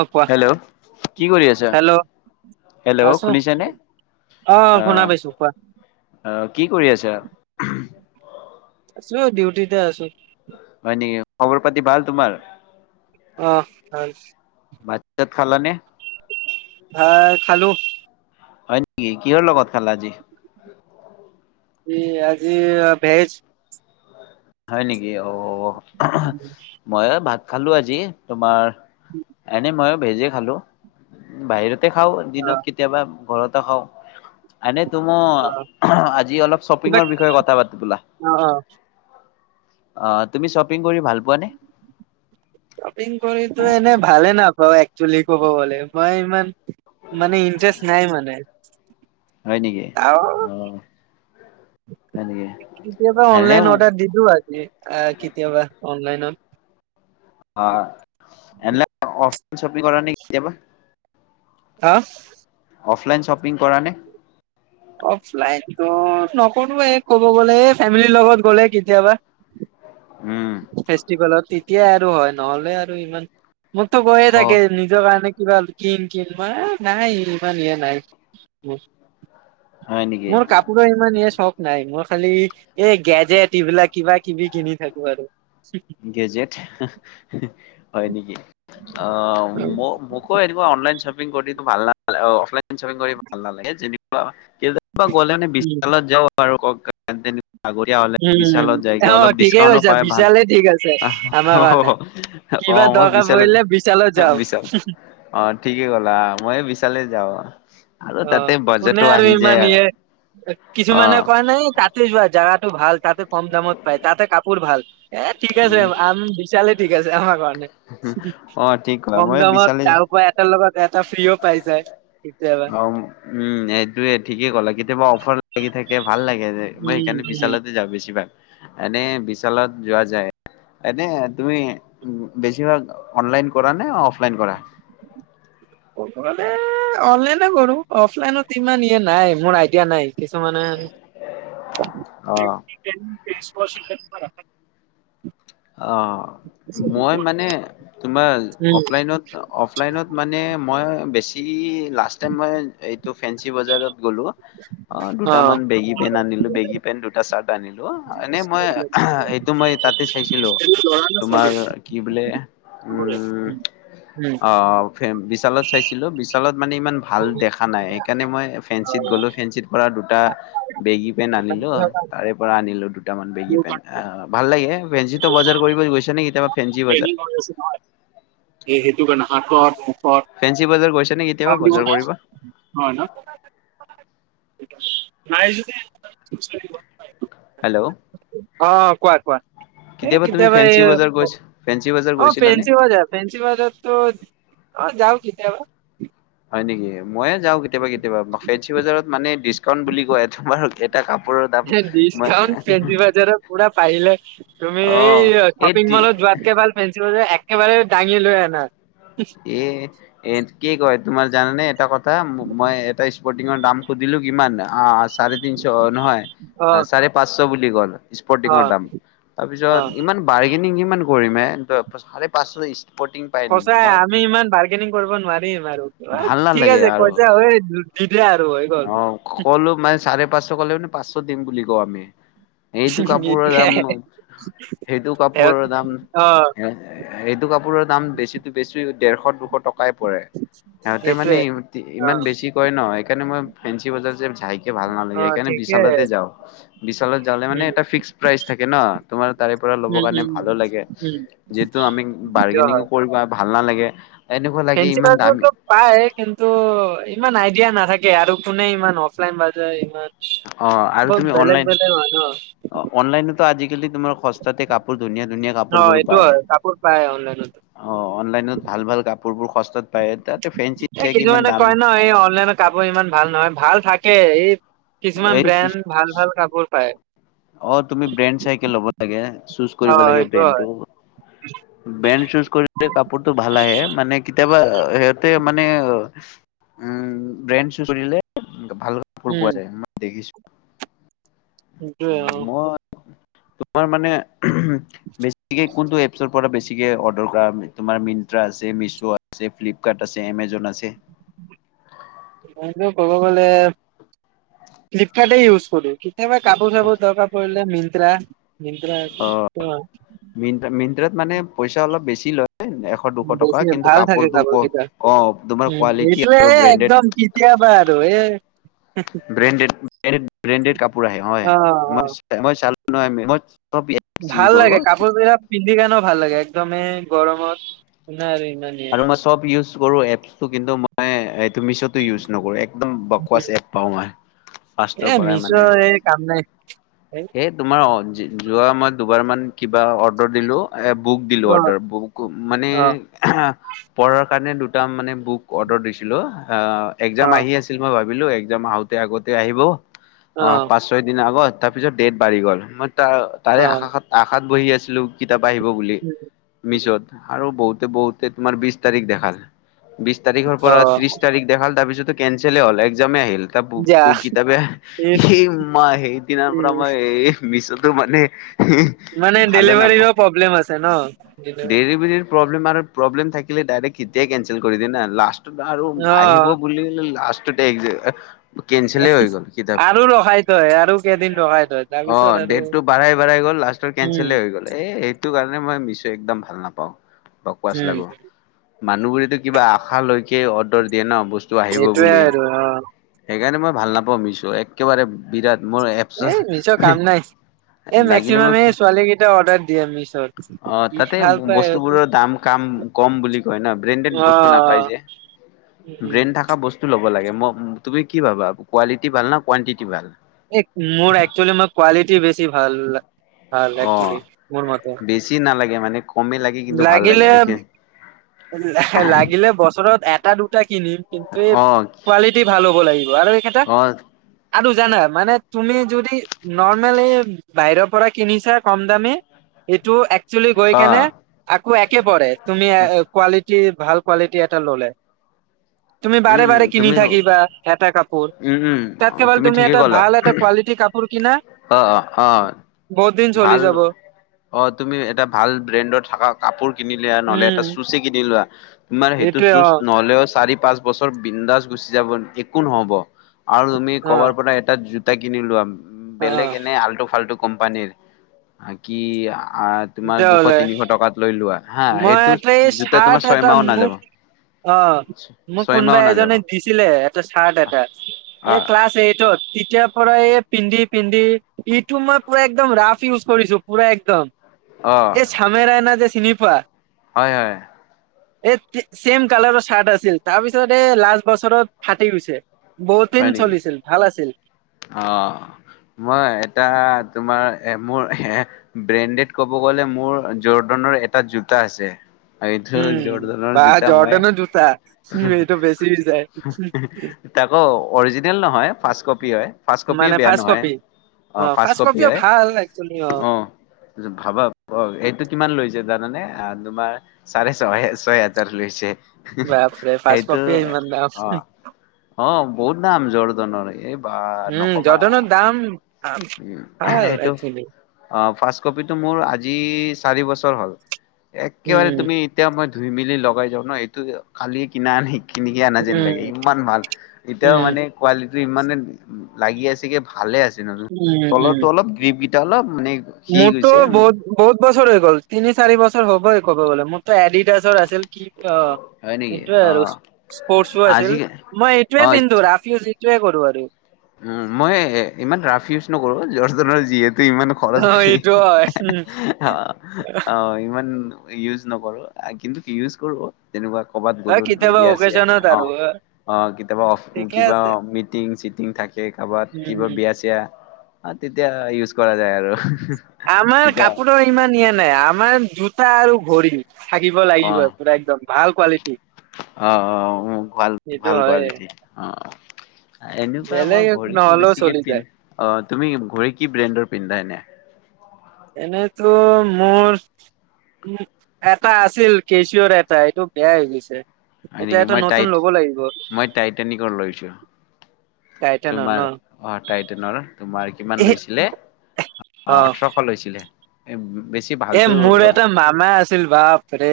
অ কোৱা হেল্ল' কি কৰি আছা হেল্ল' হেল্ল' আছো শুনিছানে অ শুনা পাইছো আহ কোৱা আহ কি কৰি আছা আছো ডিউটিতে আছো হয় নেকি? খবৰ পাতি ভাল তোমাৰ? অ ভাল ভাত চাত খালা নে ভাত খালোঁ হয় নেকি কিহৰ লগত খালা আজি কি আজি ভেজ হয় নেকি অহঁ অ মই ভাত খালো আজি তোমাৰ এনে মইও ভেজে খালো বাহিৰ তে খাও অ দিনত কেতিয়াবা ঘৰত [unintelligible] ত মই অ আজি অলপ কিবা শ্বপিঙৰ বিষয়ে কথা পাতো বলা অ অ অ তুমি শপিং কৰি ভাল পোৱা নে শপিং কৰিতো এনে ভালে নাপাওঁ একচলি কব গলে মই ইমান মানে ইন্টাৰেষ্ট নাই মানে হয় নেকি? আও অ', হয় নেকি? কেতিয়াবা এনে অনলাইন অৰ্ডাৰ দিলো আজি আহ কেতিয়াবা অনলাইনত হ এলে অফ চপিং কৰা নে কেতিয়াবা হা অফলাইন শ্বপিং কৰা নে অফলাইন নকৰো এই ক'ব গ'লে এই ফেমিলিৰ লগত গ'লে কেতিয়াবা উম। ফেষ্টিভেলত এতিয়া হয় নহ'লে আৰু ইমান মোকতো কৈয়ে অ'। থাকে নিজৰ কাৰণে কিবা কিনি কিন মই নাই ইমান এয়া নাই হয় নেকি? মোৰ কাপোৰৰ ইমান এয়া চখ নাই মই খালি এই গেজেট এইবিলাক কিবা কিবি কিনি থাকো আৰু কেজিয়েত হয় নেকি অ ম মোকো এনেকোৱা অনলাইন শ্বপিং শ্বপিং কৰি ভাল নালাগে অফলাইন শ্বপিং কৰি ভাল নালাগে যেনিবা কেতিয়াবা গলে মানে উম বিশালত যাও বাৰু কওক [unintelligible] আগতীয়া হ'লে বিশালত যায়গে অ' অলপ ঠিকে ডিচকাউণ্টটো কৈছা পায় ভাল বিশালে ঠিক আছে আমাৰ অহ কাৰণে। কিবা মই দৰকাৰ বিশালে পৰিলে বিশালত যাওঁ বিশালে অ ঠিকে কলা মই বিশালে যাওঁ আৰু অ তাতে কোনে বাজেটো আৰু আহি যায় ইমান আৰু ইয়েৰ কিছুমানে অ'। কয় নাই তাতে যোৱা জাগাত টো ভাল তাতে কম দামত পায় তাতে কাপোৰ ভাল এ ঠিক আছে উম আম বিশালে ঠিক আছে আমাৰ কাৰণে অ ঠিক ক'লা কম মই দামত বিচালি তাৰ পৰা এটা লগত এটা ফ্ৰীও পাই যায় কেতিয়াবা অ উম এইটোয়ে ঠিকেই ক'লা কেতিয়াবা অফাৰ লাগি থে ভাল লাগে, যে মই সেই উম, কাৰণে উম। বিছালতে যাওঁ বছিভাগ। এনে বিশালত যোৱা যায়, এনে তুমি বেছিভাগ অনলাইন কৰা নে? অফলাইন কৰা? অনলাইনে কৰো, অফলাইনত ইমান ইয় নাই মোৰ আইডিয়া নাই। কিছুমানে অ [unintelligible] [unintelligible] অ মই মানে তোমাৰ উম, অফলাইনত অফলাইনত মানে মই বেছি লাষ্ট টাইম মই এইটো ফেঞ্চি বজাৰত গ'লো অ দুটামান বেগী পেন আনিলো বেগী পেন দুটা চাৰ্ট নিলো এনে মই এইটো মই তাতে এইটো ল'ৰা নে তোমাৰ ছোৱালী কি বোলে চবৰে? উম অ বিশালত চাইছিলো, বিশালত মানে ইমান ভাল দেখা নাই, সেইকাৰণে মই ফেঞ্চিত গ'লো ফেঞ্চিত পৰা দুটা বেগী পেন আনিলো, তাৰে পৰা আনিলো। দুটামান বেগি পেন। ভাল লাগে। ফেঞ্চি বজাৰ কৰিব গৈ কেতিয়াবা ফেঞ্চি বজাৰ? নহ এই সেইটো কাৰণে [inaudible] ফেঞ্চি বজাৰ গৈছে নেকি কাম কেতিয়াবা দিব বজাৰ নে কৰিব? নহয় ন? নাই যোৱা। হেল্ল' অ কোৱা কোৱা, এই তুমি কেতিয়াবা এই ফেঞ্চি বজাৰ গৈছ ফেঞ্চি বজাৰ অ গৈছিলানে ফেঞ্চি বজাৰ ফেঞ্চি বজাৰতো অ যাও। কেতিয়াবা। হয় নেকি? ময়ো যাওঁ কেতিয়াবা কেতিয়াবা, ফেঞ্চি বজাৰত মানে ডিচকাউণ্ট বুলি কয়, তোমাৰ এটা কাপোৰৰ দাম মই ডিচকাউণ্ট ফেন্ছি বাজাৰৰ পৰা পাৰিলে তুমি অ' এই এই শ্বপিং মলত তি- যোৱাতকে ভাল ফেন্ছি বজাৰ একেবাৰে দাঙি লৈ আনা। এ এ কি কয়, তোমাৰ জানানে এটা কথ আ মই এটা স্পৰ্টিঙৰ দাম সুধিলো কিমান? অ' চাৰে তিনছ নহয় চাৰে অ পাঁচছ বুলি কল। স্পৰ্টিঙৰ অ', দাম অ', তাৰপিছত ইমান বাৰ্গেনিং [unintelligible] মান কৰিম এ [unintelligible] চাৰে পাঁচছ ইছ স্পৰ্টিং পাই নেকি, সঁচাই মই আমি ইমান বাৰ্গেনিং কৰিব নোৱাৰিম আৰু কিবা ঠিক আছে কৈছা হয় দি দিয়া আৰু হৈ গ'ল। অঁ কলো মানে চাৰে পাঁচছ ক'লে মানে পাঁচছ দিম বুলি কওঁ আমি। এইটো কাপোৰৰ এইটোৱে। দাম, সেইটো কাপোৰৰ দাম অ', এ - এইটো কাপোৰৰ দাম বেছিতো বেছি ডেৰশ দুশত টকাই পৰে। সিহঁতে মানে সেইটোৱে ইহঁতি ইমান অ', বেছি কয় ন' [unintelligible] সেইকাৰণে মই ফেঞ্চি বজাৰ যে যায়কে ভাল নালাগে অ', সেইকাৰণে ঠিকে বিচালতে যাওঁ, বিচালত যালে মানে উম, এটা ফিক্স প্ৰাইচ থাকে ন। তোমাৰ তাৰে পৰা ল'ব উম, কাৰণে উম, ভালো লাগে উম, যিহেতু আমিং সেইটো বাৰ্গেনিংও হয়। কৰিব ভাল নাল লাগে। ফেঞ্চি বাজাৰতো পায় কিন্তু ইমান আইডিয়া নাথা কে আৰু কোনে ইমান অফলাইন বাজাৰ ইমান অ আৰু বহুত তুমি বেলেগ অনলাইন বেলেগ হয় ন। - অনলাইনত ত আজিকালি তোমাৰ সস্তাটে কাপোৰ ধুনীয়া ধুনীয়া অ কাপোৰ বোৰ এইটো পায়। হয় কাপোৰ পায় অনলাইনতো অ' অনলাইনত ভাল ভাল কাপো পোৰ বোৰ সস্তাত পায় তাতে ফেঞ্চি এ চাইকে ইমান কিছুমানে দাম কয় ন এই অনলাইনৰ কাপোৰ ইমান ভাল নহয় ভাল থা কে এই এই কিছুমান ব্ৰেণ্ড ভাল ভাল কাপোৰ পায়। অ তুমি ব্ৰেণ্ড চাই কে ল'ব লাগে। চুছ অ কৰিব লাগে সেইটো হয় ব্ৰেণ্ডটো । বেণ্ড চুজ কৰিলে কাপোৰতটো ভাল আহে মানে কেতিয়াবা ইয়াতে মানে উম ব্ৰেণ্ড চুছ কৰিলে ভাল কাপোৰ উম পোৱা যাই মই দেখিছো। সেইটোৱে অঁ। মই তোমাৰ মানে বেছিকে কোনটো এপছৰ পৰা‌ বেছিকে অৰ্ডাৰ কৰা তোমাৰ মিন্ত্ৰা আছে, মিছ' আছে, ফ্লিপকাৰ্ট আছে, এমেজন আছে। এনেটো ক'ব গ'লে ফ্লিপকাৰ্টে ইউজ কৰো। সেবা কাপো চাপো দৰকা পৰিলে মিন্ত্ৰা মিনত্ৰা মিন্ত্ৰা মিন্ত্ৰাত মানে পইচা অলপ বেছি লয়। এশ দুশ টকা বেছি কিন্তু ভাল থাকে কাপোৰটো ক কাপোৰকিটা অ তোমাৰ কোৱালিটি এইটোয়ে আৰু ব্ৰেণ্ডেড একদম কেতিয়াবা আৰু এ ব্ৰেনডেত ব্ৰেনডেত কাপোৰ আহে হয়। অ অ মই মই ছা [inaudible] মই। চব এপছ ইউজ ভাল কৰো লাগে কাপোৰ বিলাক পিন্ধি কে নো ভাল লাগে একদমেই গৰমত। নাই আৰু আৰু ইমানেই মই চব ইউজ কৰোঁ‌ এপছটো। কিন্তু মই এইটো মিছটো ইউজ নকৰো একদম বকচ এপ পাওঁ মই ফাৰৰ এ পৰা মানে মিছৰ এই কাম নাই হেই তোমাৰ যোৱা মই দুবাৰ মান কিবা অৰ্ডাৰ দিলো। বুক দিলোঁ অ অৰ্ডাৰ বুক মানে। অ পঢ়াৰ কাৰণে দুটা মানে বুক অৰ্ডাৰ দিছিলো। অ' অ এক্জাম আহি আছিল মই ভা। বিলো একজাম আতে আগতে আহিব। অ' পাঁচ ছয় দিনৰ আগত। তাৰ পিছত ডেট বাঢ়ি গ'ল মই। ত তাৰে অ আশ আশাত। বহি আছিলো কি। কিতাপ আহিব বুলি মিছত আৰু বহুত। তে বহুত। তে তোমাৰ বিশছ তাৰিখ দেখাল। বিশছ তাৰিখৰ অ পৰা ত্ৰিছ তাৰিখ দেখাল তাৰ পিছত। কেঞ্চেল হ'ল এক্জামে আহিল। এটা বু যা ক কিতাপে ইচ সেই মই সেইদিনাৰ পৰা ইচ মই এই। মিছতো মানে। মানে ভালো নাপাওঁ ডেলিভাৰীৰো প্ৰব্লেম আছে ন ডেলেভা। ডেলিভাৰীৰ প্ৰব্লেম আৰু। প্ৰব্লেম থাকিলে ডাইৰেক্ এতিয়াই কেনঞ্চেল কৰি দওঁ না লাষ্ট। বাৰু অ আহিব বুলি ও লাষ্ট। টোটেক যে [unintelligible] কেনচলে হৈ গল, কিতাপটো আৰু ৰখাই থয় আৰু কেইদিন ৰখাই থয় তাৰপিছত অ' আৰু ডটটো বাঢ়াই বাঢ়াই গল লাষ্টৰ উম কেনচলে হৈ গল। এ', সেইটো কাৰণে মই মিছো একদম ভাল নাপাওঁ। পোৱাচ উম লাগো । মানুহবোৰেতো কিবা আশা লৈকে অৰ্ডাৰ দিয়ে ন' বস্তু টো আহিব সেইটোয়ে বুলি। আৰু অ সেইকাৰণে মই ভাল নাপাওঁ মিছো। একেবাৰে বিৰাট মোৰ এপচ এই মিছোৰ কাম নাই। এই লাগিলে মই মেক্সিমামে ছোৱালীকেইটা অৰ্ডাৰ দিয়ে মিছ অ' তাতে বস্তুবোৰৰ দাম কাম- কম বুলি কয় ন'। ব্ৰেণ্ডেড অ বস্তু নাপায় যে। উম ব্ৰেণ্ড থকা বস্তু লব লাগে। ম- তুমি কি ভাবা, কোৱালিটি ভাল না কোৱাণ্টিটি ভাল? এই মোৰ একচুৱেলি মই কোৱালিটি বেছি ভাল ভাল একচুৱেলি অ' মোৰ মতে বেছি নালাগে মানে কমেই লাগে কিন্তু ভাল লাগে হয়কে লাগিলে- লাগিলে বছৰত এ এটা-দুটা কিনিম। কিন্তু এই অ কোৱালিটি ভাল হ'ব লাগিব । আৰু এইকেটা অ আৰু জানা, মানে তুমি যদি নৰ্মেলি বাহিৰৰ পৰা কিনিছা কমদামী, এইটো এক কচুলি গৈ অ কেনে আকৌ একে পৰে। তুমি অ- কোৱালিটি কি ভাল কোৱালিটি এটা ল'লে। তুমি উম বাৰে - উম বাৰে কিনি তুমি থাকিবা, উম এটা কাপোৰ । উম তাতকে ভাল তুমি ঠিকেই এটা ক'লা। ভাল এটা কোৱালিটি কাপোৰ কিনা। অ অ অ বহুতদিন চলি ভাল যাব। ণ্ডত থকা কাপোৰ কিনিলে, নহ'লে উম এটা চুচে কিনি লোৱা তোমাৰ সেইটো এইটোৱে চুচ অ নহ'লেও চাৰি পাঁচ বছৰ বিন্দাছ গুচি যাব, একো নহব। আৰু তুমি অ কবাৰ পৰা এটা জো তা কিনিলোঁ উম। অ বেলেগ এনে আল্টু- ফাল্টু কোম্পানীৰ, অ' কি? অ' তোমাৰ তেতিয়াহ'লে দুশ-তিনিশ টকাত লৈ লোৱা, হা। মই এইটো এটা এই জোতা তোমাৰ চাৰ্ট এটা ছয়মাহো নাযাব। কোনবা ছয়মাহো নাযাব এজনে দিছিলে এটা ছাৰ্ট এটা। অ এই ক্লাছ এইটত। তেতিয়াৰ পৰায়ে পিন্ধি - পিন্ধি, ইটো মই পুৰা একদম ৰাফ ইউজ কৰিছোঁ, পুৰা একদম। অ চামেয় ৰাইনা যে চিনি পোৱা? হয় হয়। এ ছেম কালাৰৰ চাৰ্ট আছিল। তাৰ পিছতে, লাষ্ট বছৰত ফাটি গৈছে। বহুত দিন হয় নেকি, চলিছিল ভাল আছিল অ মই এটা তোমাৰ এ মোৰ ব্ৰেণ্ডেড ক'ব গলে, মোৰ জৰ্ডনৰ এটা জোতা আছে। এইটো উম জৰ্ডনৰ বা জোতা মই জৰ্ডানৰ জুতা উম এইটো বেছি হৈ যায়। অৰ্জিনেল নহয়, ফাষ্টকপী হয়। ফাষ্টকপীও মানে বেয়া ফাৰ্ষ্ট নহয়, কপি অ ফাৰ্ষ্ট ফাষ্টকপী কপিও হয় ভাল একচুৱেলি অ ভাবাব ব এইটো কিমান লৈছে? জানানে? তোমাৰ চাৰে ছহে ছয় হাজাৰ লৈছে। বাপৰে ফাৰ্ষ্ট সেইটো কপিয়ে ইমান দাম। অ', অ বহুত দাম জৰদনৰ এই বা উম, নকবা। জৰ্ডনৰ দাম আ উম ভাল এইটো একচুৱেলি অ। ফাৰ্ষ্ট কপিটো মোৰ আজি চাৰি বছৰ হ'ল। একেবাৰে উম, তুমি এতিয়া মই। ধুই মেলি লগাই যাওঁ ন, এইটো কালিয়ে কিনা আনি কিনি আনা যেন লাগে। উম, ইমান ভাল এতিয়াও উম, মানে কোৱালিটি ইমানে লাগি আছে কি ভালে আছে ন। উম, উম। তলৰটো অলপ গ্ৰিবিত অলপ মানে সি মোৰতো গৈছে মানে বহুত বহুত বছৰ হৈ গ'ল, তিনি, চাৰি বছৰ হবই ক'ব গলে, মোৰ ত এডিডাছৰ আছিল। অ হয় নেকি সেটোৱে আৰু, অ', স্পৰ্টচো আছিল। আজি মই এইটোৱে অ', পিন্ধো ৰাফ ইউচি টোৱে কৰো আৰু উম, মই ইমান ৰাফ ইউচ নকৰো, [unintelligible] যিহেতু ইমান খৰচ অ' কৰি, এইটো হয় উম, অহ অহ ইমান ইউজ নকৰো কিন্তু ইউজ কৰো। তেনেকুৱা কৰবাত হয় গ'লো কেতিয়াবা বিয়া চিয়া, অকেজনত অ আৰু অ কেতিয়াবা অফ ঠিকে কিবা আছে। মিটিং চি- টিং থাকে উম, কাৰোবাত কিবা উম। বিয়া চিয়া অ তেতিয়া ইউজ কৰা যায় আৰু। আমাৰ তেতিয়া কাপোৰৰ ইমান নিয়া নাই। আমাৰ জোতা আৰু ভৰি থাকিব লাগিব অ', পুৰা একদম ভাল কোৱালিটি অ', অ', ভাল সেইটো ভাল হয় কোৱালিটি অ', এনেকুৱা মই ঘড়ীটো বেছিকে চলি যায় পিন্ধ অ তুমি ঘড়ী কি ব্ৰেণ্ডৰ পিন্ধা এনে এনেতো মোৰ উ এটা আছিল কেচৰ এটা এইটো বেয়া হৈ গৈছে। হয় এতিয়া নেকি এটা মই নতুন টাইত ল'ব লাগিব মই টাইটনিকৰ লৈছো টাইটেনৰ তোমাৰ ন অ টাইটাননৰ তোমাৰ কিমান এ লৈছিলে অ ওঠৰশ লৈছিলে [unintelligible] এ ভালতো মোৰ লোৱা এটা মামা আছিল বাপ ৰে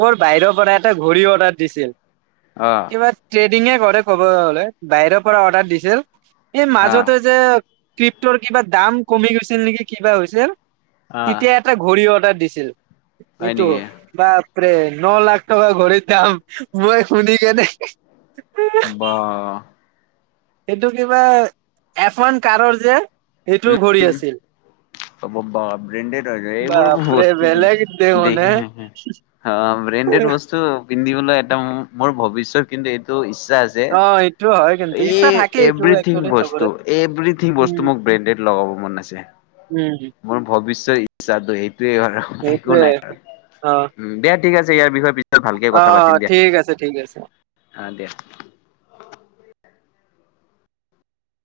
ক'ৰ বাহিৰৰ পৰা এটা ঘড়ী অৰ্ডাৰ দিছিল অ কিবা ষ্টেট টিঙে কৰে ক'ব গলে বাহিৰৰ পৰা অৰ্ডাৰ দিছিল এই অ মাজতে যে ক্ৰিপ্তৰ কিবা দাম কমি গৈছিল নেকি কিবা হৈছিল আহ তেতিয়া এটা ঘড়ী অদাৰ দিছিল এইটো বা বাপৰে ন লাখ টকা ঘৰি দাম মই শুনি কেনে বা এইটো কিবা এফন কাৰৰ যে সেইটো ঘূৰি আছিল । তব বান [unintelligible] ব্ৰেণ্ডেত হয় এইবোৰ বাপৰে বস্তু বেলেগ দেখোন হে [unintelligible] ব্ৰেণ্ডেড বস্তু পিন্ধিবলৈ এটা মোৰ ভৱিষ কিন্তু এইটো যায়ে অ' এইটো হয় কিন্তু এই ইচ্ছা থাকে এইটো এভৰিথিং একচুৱেলি বস্তু চবৰে এভৰিথিং বস্তু উম, মোক ব্ৰেণ্ডেড লগাব মন আছে উম, মোৰ ভৱিষ্যৰ ইচ্ছাটো সেই সেইটোৱে হয় আৰু একো সেইটোৱে নাই আৰু অ', উ দেত ঠিক আছে ইয়াৰ বিষয়ে পিছত ভালকে অ কথা পাতিম দিয়া। ঠিক আছে ঠিক আছে অ' দিয়া।